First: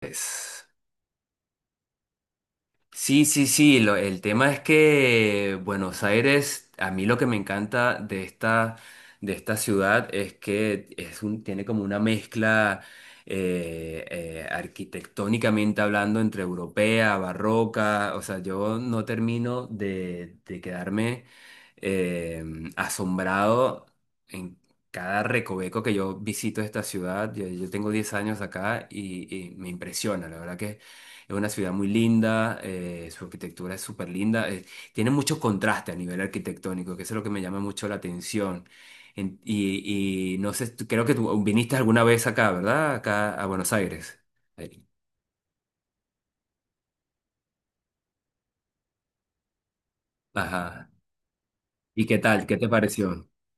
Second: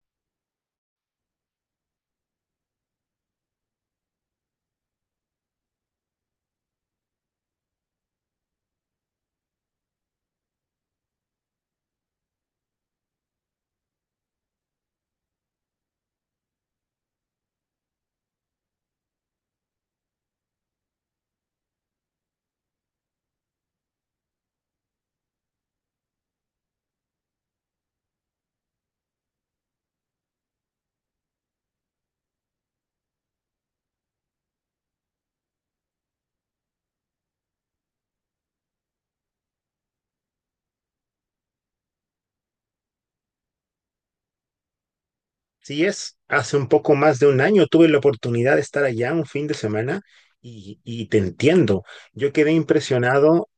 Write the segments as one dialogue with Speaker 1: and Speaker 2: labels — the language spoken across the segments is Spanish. Speaker 1: Pues, sí, sí, sí, el tema es que Buenos Aires, a mí lo que me encanta de esta, ciudad, es que tiene como una mezcla, arquitectónicamente hablando, entre europea, barroca. O sea, yo no termino de quedarme, eh, asombrado en cada recoveco que yo visito esta ciudad. Yo tengo 10 años acá, y me impresiona, la verdad. Es una ciudad muy linda. Su arquitectura es súper linda. Tiene mucho contraste a nivel arquitectónico, que eso es lo que me llama mucho la atención. Y no sé, creo que tú viniste alguna vez acá, ¿verdad? Acá a Buenos Aires. Eh,
Speaker 2: Sí es, hace un poco más de un año tuve la oportunidad de estar allá un fin de semana y,
Speaker 1: Ajá.
Speaker 2: y te entiendo.
Speaker 1: ¿Y qué
Speaker 2: Yo
Speaker 1: tal?
Speaker 2: quedé
Speaker 1: ¿Qué te pareció?
Speaker 2: impresionado,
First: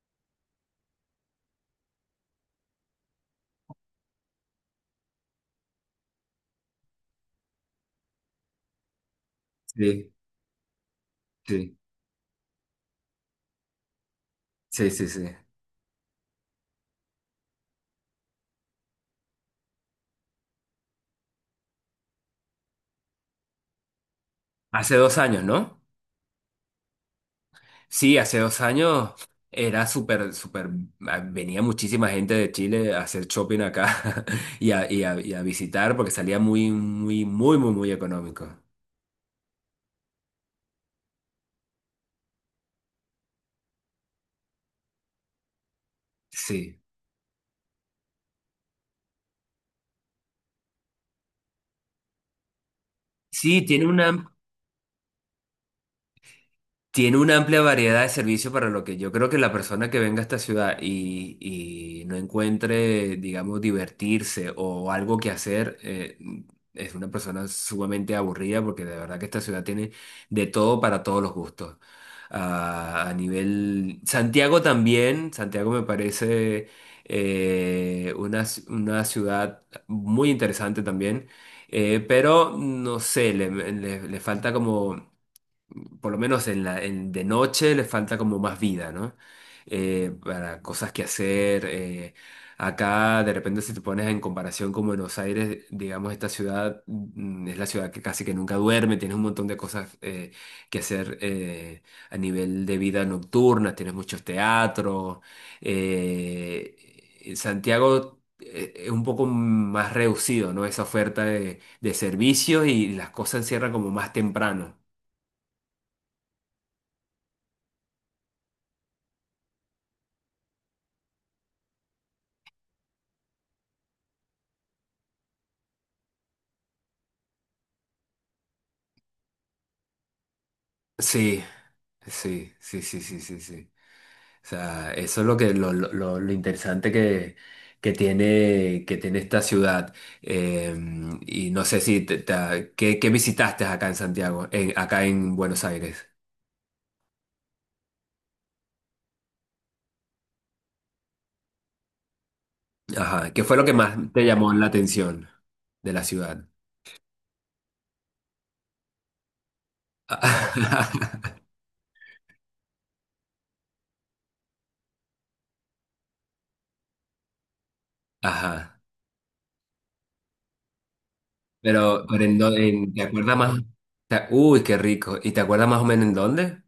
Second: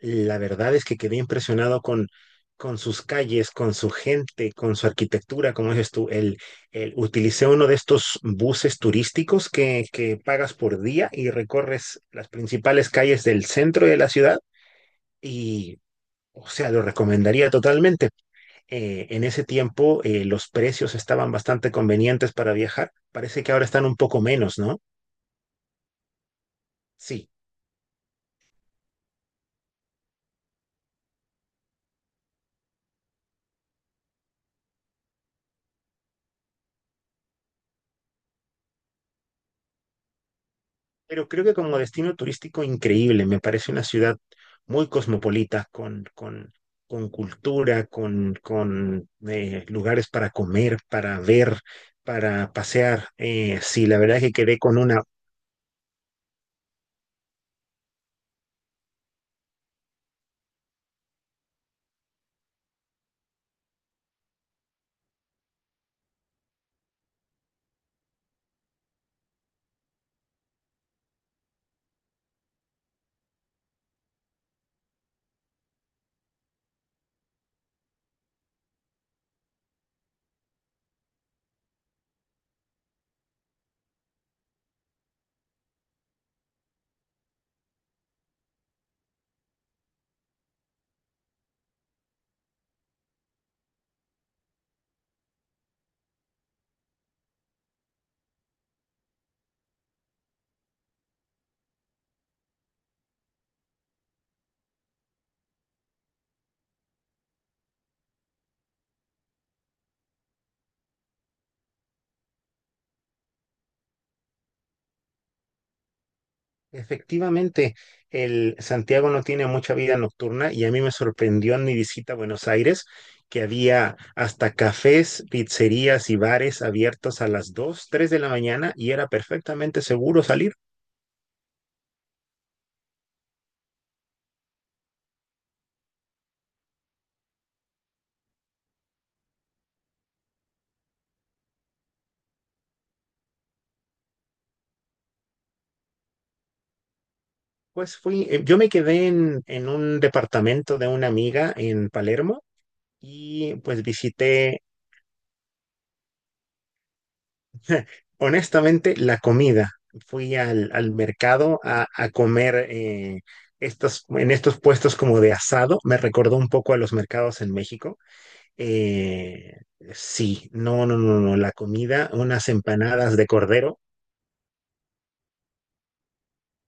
Speaker 2: la verdad es que quedé impresionado con sus calles, con su gente, con su arquitectura, como dices tú. Utilicé uno de estos buses turísticos que,
Speaker 1: Sí,
Speaker 2: que pagas por día y
Speaker 1: sí,
Speaker 2: recorres las principales calles del centro de la ciudad
Speaker 1: sí, sí, sí.
Speaker 2: y, o sea, lo recomendaría totalmente, en ese tiempo, los precios estaban bastante convenientes para viajar. Parece que ahora están un poco menos, ¿no?
Speaker 1: Hace 2 años, ¿no?
Speaker 2: Sí,
Speaker 1: Sí, hace dos años era súper, súper. Venía muchísima gente de Chile a hacer shopping acá y a visitar, porque salía muy, muy, muy, muy, muy económico.
Speaker 2: pero creo que como destino turístico increíble, me parece una ciudad muy cosmopolita, con, con,
Speaker 1: Sí.
Speaker 2: con cultura, con lugares para comer, para ver, para pasear.
Speaker 1: Sí, tiene
Speaker 2: Sí, la verdad es
Speaker 1: una
Speaker 2: que quedé con una.
Speaker 1: Tiene una amplia variedad de servicios, para lo que yo creo que la persona que venga a esta ciudad y no encuentre, digamos, divertirse o algo que hacer, es una persona sumamente aburrida, porque de verdad que esta ciudad tiene de todo, para todos los gustos. Santiago también. Santiago me parece una ciudad muy interesante también. Pero no sé, le falta como, por lo menos en de noche, les falta como más vida, ¿no? Para cosas que hacer. Acá, de repente, si te pones en comparación con Buenos Aires, digamos, esta ciudad, es la ciudad que casi que nunca duerme. Tienes un montón de cosas que hacer, a nivel de vida nocturna. Tienes muchos teatros. eh, Santiago, es un poco más reducido, ¿no? Esa oferta de servicios, y las cosas cierran como más temprano.
Speaker 2: Efectivamente, el Santiago no tiene mucha vida nocturna y a mí me sorprendió en mi visita a Buenos Aires que había hasta cafés, pizzerías y bares abiertos a las 2, 3 de la mañana y era perfectamente seguro salir.
Speaker 1: Sí. Sí, sí, sí, sí, sí, sí. O sea, eso es lo que lo interesante que tiene esta ciudad. Eh, y no sé si te- te ¿qué visitaste acá en Santiago, acá en Buenos Aires?
Speaker 2: Pues fui, yo me quedé en un departamento de una amiga en Palermo
Speaker 1: Ajá. ¿Qué
Speaker 2: y
Speaker 1: fue lo que
Speaker 2: pues
Speaker 1: más te llamó
Speaker 2: visité.
Speaker 1: la atención de la ciudad?
Speaker 2: Honestamente, la comida. Fui al mercado a comer, en estos puestos como de asado. Me recordó un poco a los mercados en México.
Speaker 1: Ajá.
Speaker 2: Eh, sí, no, no, no, no. La
Speaker 1: Pero,
Speaker 2: comida,
Speaker 1: pero
Speaker 2: unas
Speaker 1: ¿te
Speaker 2: empanadas de
Speaker 1: acuerdas más?
Speaker 2: cordero
Speaker 1: Uy, qué rico. ¿Y te acuerdas más o menos en dónde?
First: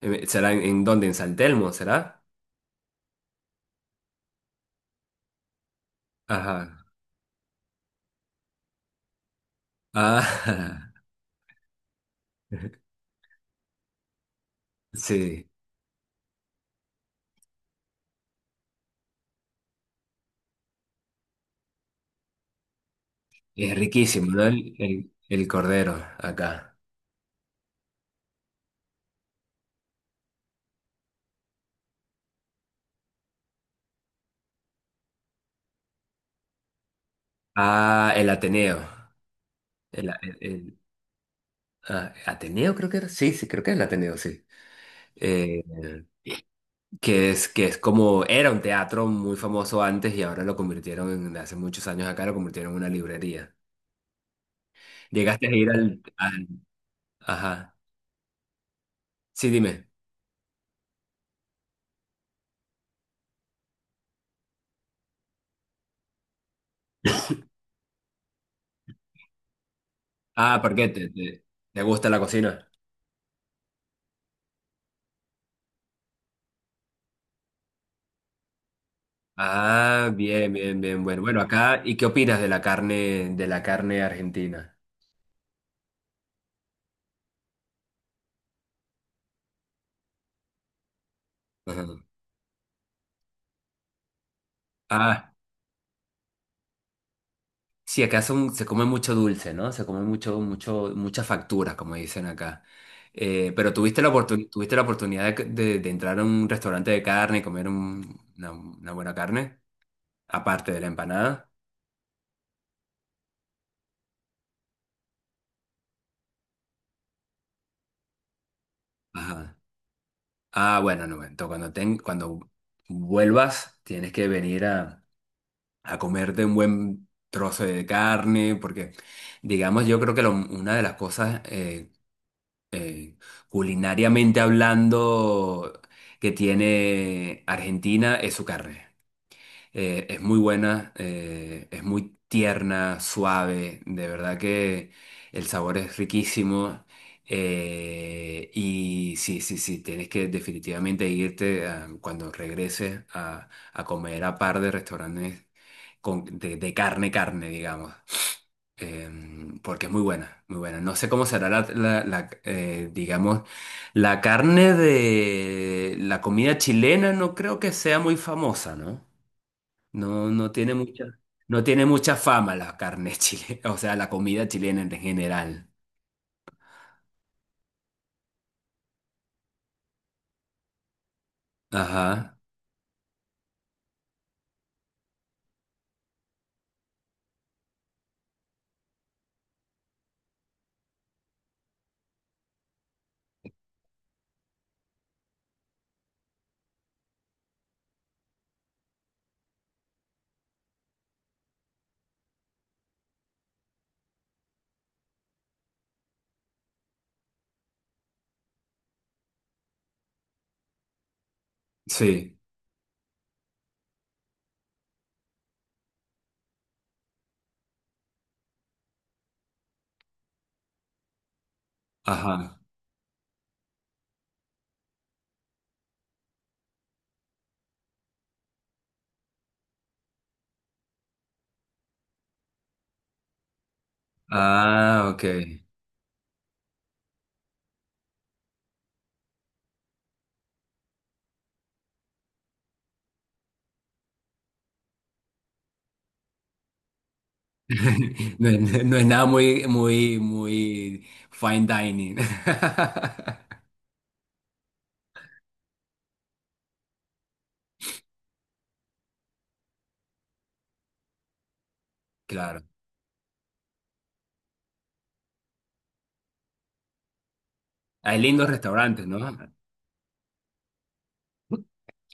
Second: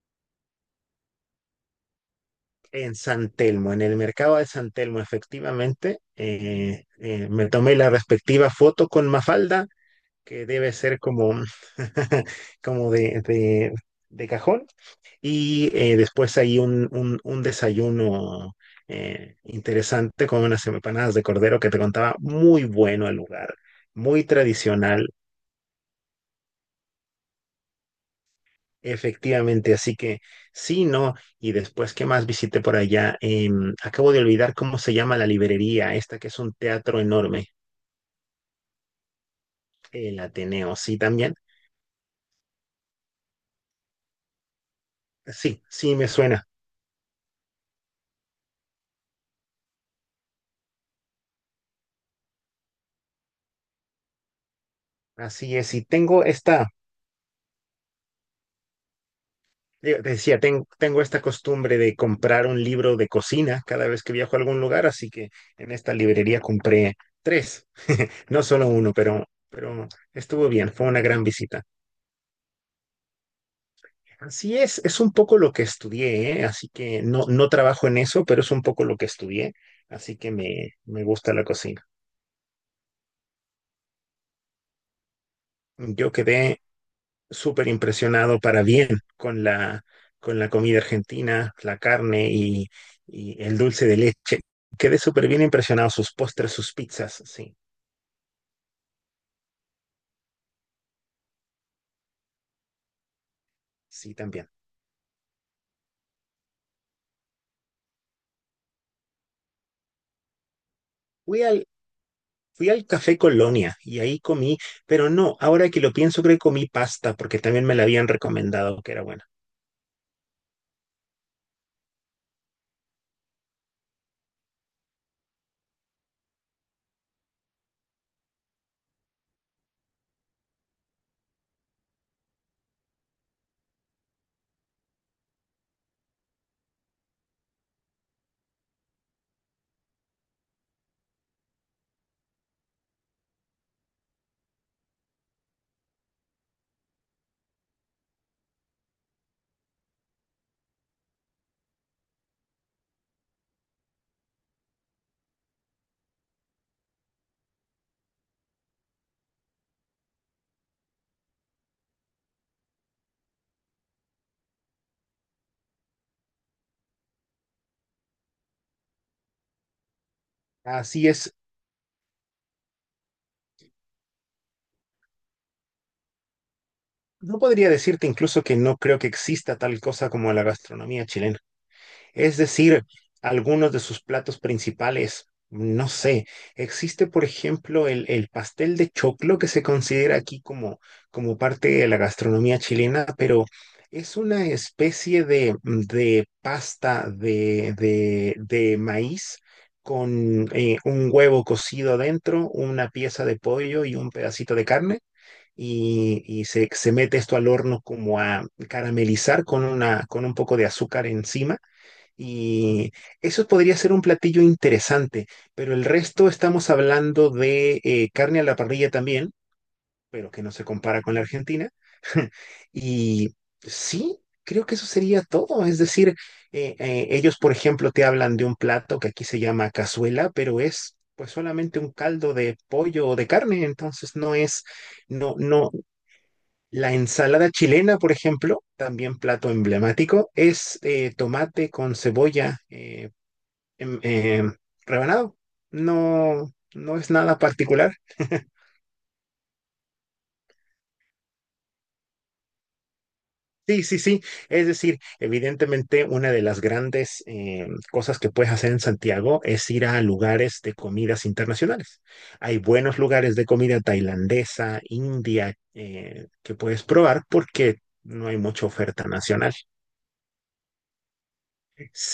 Speaker 1: ¿Será en dónde? ¿En San Telmo, será?
Speaker 2: en San Telmo, en el mercado de San Telmo, efectivamente.
Speaker 1: Ajá.
Speaker 2: Me tomé la respectiva foto con Mafalda, que debe
Speaker 1: Ah,
Speaker 2: ser como como de cajón.
Speaker 1: sí.
Speaker 2: Después hay un desayuno interesante con unas empanadas de cordero que te contaba, muy bueno el lugar,
Speaker 1: Es
Speaker 2: muy
Speaker 1: riquísimo, ¿no? El,
Speaker 2: tradicional,
Speaker 1: el- el cordero acá.
Speaker 2: efectivamente, así que sí, no, y después, ¿qué más visité por allá? Acabo de olvidar cómo se llama la librería, esta que es un teatro enorme,
Speaker 1: Ah, el Ateneo. El,
Speaker 2: el
Speaker 1: el-
Speaker 2: Ateneo,
Speaker 1: el-
Speaker 2: sí, también,
Speaker 1: ah, Ateneo creo que era. Sí, sí, creo que es el Ateneo, sí.
Speaker 2: sí,
Speaker 1: Eh,
Speaker 2: sí, me suena,
Speaker 1: que es, que es, como, era un teatro muy famoso antes, y ahora lo convirtieron en, hace muchos años acá, lo convirtieron en una librería. ¿Llegaste a
Speaker 2: así
Speaker 1: ir
Speaker 2: es, y
Speaker 1: al,
Speaker 2: tengo
Speaker 1: al-?
Speaker 2: esta...
Speaker 1: Ajá. Sí, dime.
Speaker 2: Digo, te decía, tengo esta costumbre de comprar un libro de cocina cada vez que viajo a algún lugar, así que en esta librería compré tres, no solo uno, pero estuvo
Speaker 1: Ah,
Speaker 2: bien,
Speaker 1: ¿por
Speaker 2: fue
Speaker 1: qué?
Speaker 2: una
Speaker 1: ¿Te,
Speaker 2: gran
Speaker 1: te,
Speaker 2: visita.
Speaker 1: te gusta la cocina?
Speaker 2: Así es un poco lo que estudié, ¿eh? Así que no, no trabajo en eso, pero es un poco lo que estudié,
Speaker 1: Ah,
Speaker 2: así que
Speaker 1: bien,
Speaker 2: me,
Speaker 1: bien, bien.
Speaker 2: me
Speaker 1: Bueno,
Speaker 2: gusta
Speaker 1: bueno,
Speaker 2: la
Speaker 1: acá,
Speaker 2: cocina.
Speaker 1: ¿y qué opinas de la carne argentina?
Speaker 2: Yo quedé súper impresionado para bien con la comida argentina, la
Speaker 1: Ajá.
Speaker 2: carne y el dulce de leche. Quedé súper
Speaker 1: Ah.
Speaker 2: bien impresionado, sus postres, sus pizzas, sí,
Speaker 1: Sí, acá se come mucho dulce, ¿no? Se come mucho, mucho, mucha factura, como dicen acá. Pero tuviste la
Speaker 2: sí,
Speaker 1: oportun-
Speaker 2: también.
Speaker 1: tuviste la oportunidad de entrar a un restaurante de carne y comer una buena carne, aparte de la
Speaker 2: Fui
Speaker 1: empanada.
Speaker 2: al, fui al Café Colonia y ahí comí, pero no, ahora que lo pienso creo que comí pasta porque también me la habían recomendado que era buena.
Speaker 1: Ajá. Ah, bueno, no, entonces cuando vuelvas, tienes que venir a comerte un buen trozo de carne, porque digamos, yo creo que una de las cosas, eh, culinariamente hablando, que tiene Argentina, es su carne. Es muy buena. Es muy tierna, suave, de verdad que el sabor es riquísimo. Y sí, sí, sí, tienes que definitivamente irte, cuando regreses, a comer a par de restaurantes, de carne, carne, digamos, porque es muy buena, muy buena. No sé cómo será digamos, la carne de la comida chilena. No creo que sea muy famosa, ¿no? No,
Speaker 2: Así es,
Speaker 1: no tiene mucha, fama la carne chilena, o sea, la comida chilena en general.
Speaker 2: no podría decirte incluso que no creo que exista tal cosa como la gastronomía chilena. Es
Speaker 1: Ajá,
Speaker 2: decir, algunos de sus platos principales. No sé, existe por ejemplo el pastel de choclo que se considera aquí como, como parte de la gastronomía chilena, pero es una especie de pasta de maíz con, un huevo cocido adentro, una pieza de pollo y un pedacito de carne. Y se mete esto al horno como a caramelizar con un poco de azúcar encima
Speaker 1: sí,
Speaker 2: y eso podría ser un platillo interesante, pero el resto estamos hablando de, carne a la parrilla también, pero que no se compara con la Argentina.
Speaker 1: ajá.
Speaker 2: Y sí, creo que eso sería todo. Es decir, ellos, por ejemplo, te hablan de un plato que aquí se llama cazuela, pero es pues solamente un caldo de pollo o de carne. Entonces no es,
Speaker 1: Ah, ok.
Speaker 2: no, no. La ensalada chilena, por ejemplo, también plato emblemático, es tomate con cebolla, em, em, rebanado. No, no es nada particular.
Speaker 1: No, es no es nada muy, muy, muy fine dining.
Speaker 2: Sí, sí, sí. Es decir, evidentemente una de las grandes, cosas que puedes hacer en Santiago es ir a lugares de comidas internacionales. Hay
Speaker 1: Claro.
Speaker 2: buenos lugares de comida tailandesa, india, que puedes probar porque
Speaker 1: Hay
Speaker 2: no hay
Speaker 1: lindos
Speaker 2: mucha oferta
Speaker 1: restaurantes, ¿no?
Speaker 2: nacional.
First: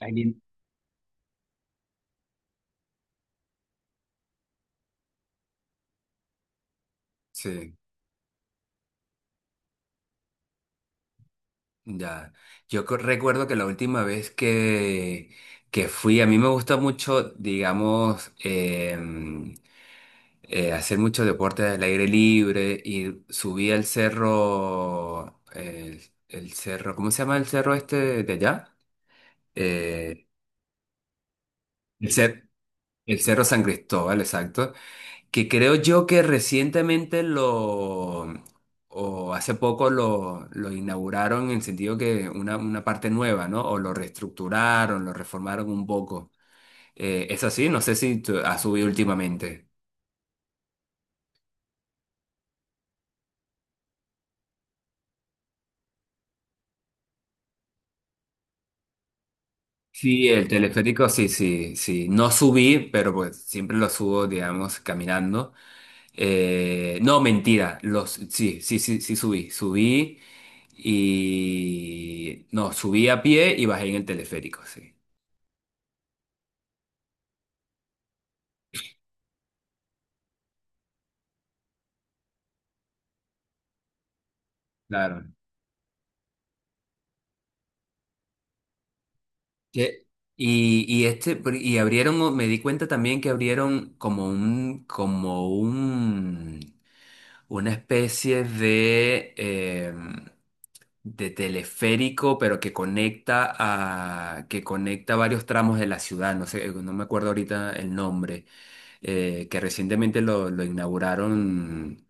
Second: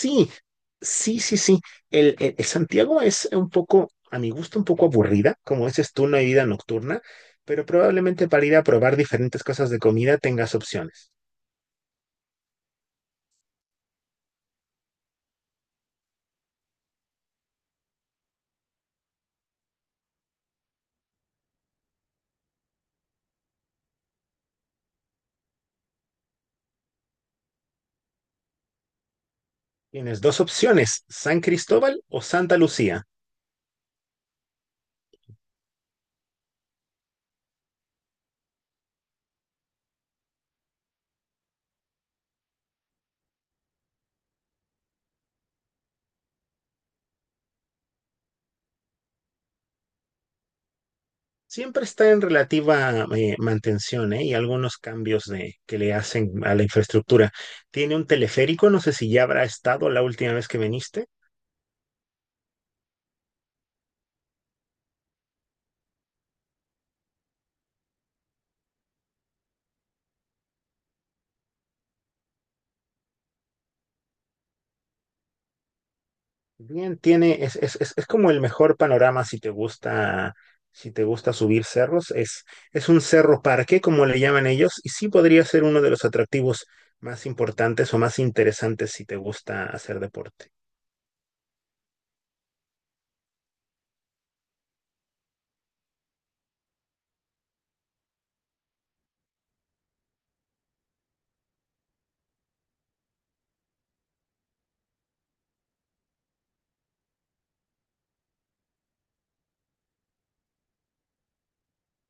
Speaker 1: Hay lindos
Speaker 2: sí, sí, sí. El Santiago es un poco, a mi gusto, un poco aburrida, como dices tú, no hay vida nocturna, pero
Speaker 1: Sí,
Speaker 2: probablemente para ir a probar diferentes cosas de comida tengas opciones.
Speaker 1: ya. Recuerdo que la última vez que fui, a mí me gusta mucho, digamos, em, hacer mucho deporte al aire libre, y subí al cerro. El cerro, ¿cómo se llama el cerro este de allá?
Speaker 2: Tienes
Speaker 1: Eh,
Speaker 2: dos opciones, San Cristóbal
Speaker 1: el
Speaker 2: o
Speaker 1: cer-
Speaker 2: Santa Lucía.
Speaker 1: el cerro San Cristóbal, exacto. Que creo yo que recientemente o hace poco lo inauguraron, en el sentido que una parte nueva, ¿no? O lo reestructuraron, lo reformaron un poco. Es así, no sé si ha subido últimamente.
Speaker 2: Siempre está en relativa, mantención, ¿eh? Y algunos cambios que le hacen a la infraestructura. Tiene un teleférico, no sé si ya habrá estado la
Speaker 1: Sí,
Speaker 2: última
Speaker 1: el
Speaker 2: vez que viniste.
Speaker 1: teleférico, sí, sí, sí. No subí, pero pues siempre lo subo, digamos, caminando. No, mentira, sí, sí, sí, sí subí, subí. No, subí a pie y bajé en el teleférico, sí.
Speaker 2: Bien, tiene, es como el mejor panorama si te gusta, si te gusta subir cerros. Es un cerro parque, como le llaman ellos, y sí
Speaker 1: Claro.
Speaker 2: podría ser uno de los atractivos más importantes o más interesantes si te gusta hacer
Speaker 1: Que-
Speaker 2: deporte.
Speaker 1: y, y este, y abrieron, me di cuenta también que abrieron como un, una especie de teleférico, pero que conecta varios tramos de la ciudad. No sé, no me acuerdo ahorita el nombre. Que recientemente lo inauguraron,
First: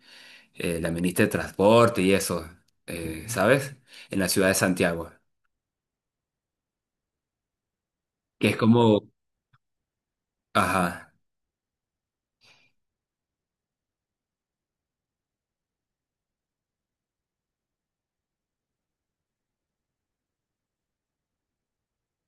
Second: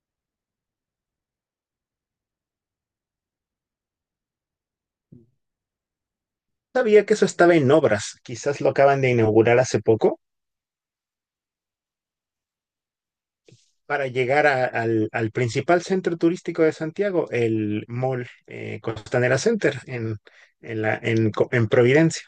Speaker 1: la ministra de Transporte y eso. Ujú. ¿Sabes? En la ciudad de Santiago,
Speaker 2: Sabía que eso estaba en obras,
Speaker 1: que es
Speaker 2: quizás lo acaban
Speaker 1: como,
Speaker 2: de inaugurar hace poco
Speaker 1: ajá.
Speaker 2: para llegar a- al, al principal centro turístico de Santiago, el Mall, Costanera Center, en la, en Co- en Providencia.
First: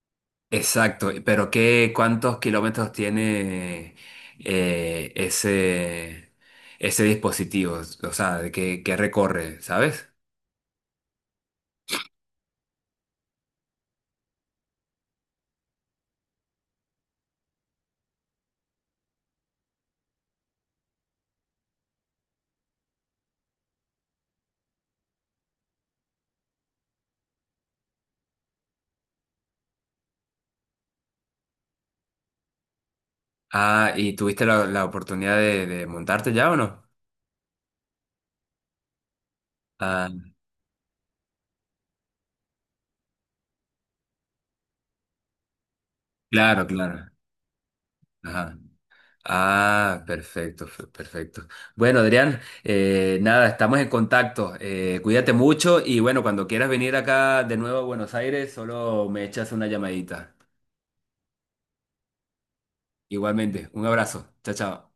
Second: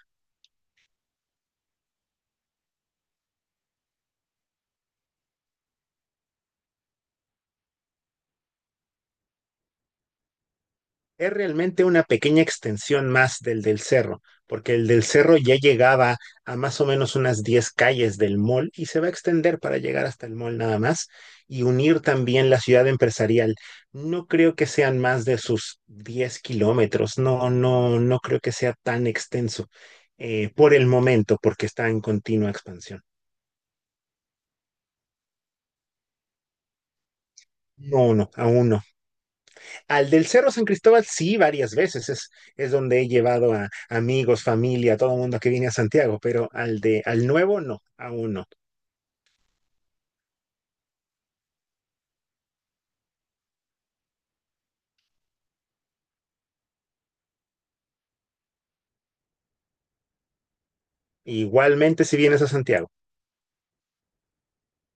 Speaker 1: Exacto, pero ¿cuántos kilómetros tiene, eh, ese, ese dispositivo? O sea, ¿de ¿qué recorre, sabes?
Speaker 2: Es realmente una pequeña extensión más del cerro, porque el del cerro ya llegaba a más o menos unas 10 calles del mall y se va a extender para llegar hasta el mall nada más y unir también la ciudad empresarial. No creo que sean más de sus 10 kilómetros, no, no, no creo que sea tan extenso, por el momento, porque está en continua expansión.
Speaker 1: Ah, ¿y tuviste la oportunidad de montarte ya o no?
Speaker 2: No, no, aún no. Al
Speaker 1: Ah,
Speaker 2: del Cerro San Cristóbal, sí, varias veces. Es donde he llevado a amigos, familia, todo el mundo que viene a Santiago, pero
Speaker 1: claro,
Speaker 2: al de,
Speaker 1: claro.
Speaker 2: al nuevo, no, aún no.
Speaker 1: Ajá. Ah, perfecto, perfecto. Bueno, Adrián, nada, estamos en contacto. Cuídate mucho, y bueno, cuando quieras venir acá de nuevo a Buenos Aires, solo me echas una llamadita.
Speaker 2: Igualmente, si vienes a Santiago.
Speaker 1: Igualmente, un abrazo. Chao, chao.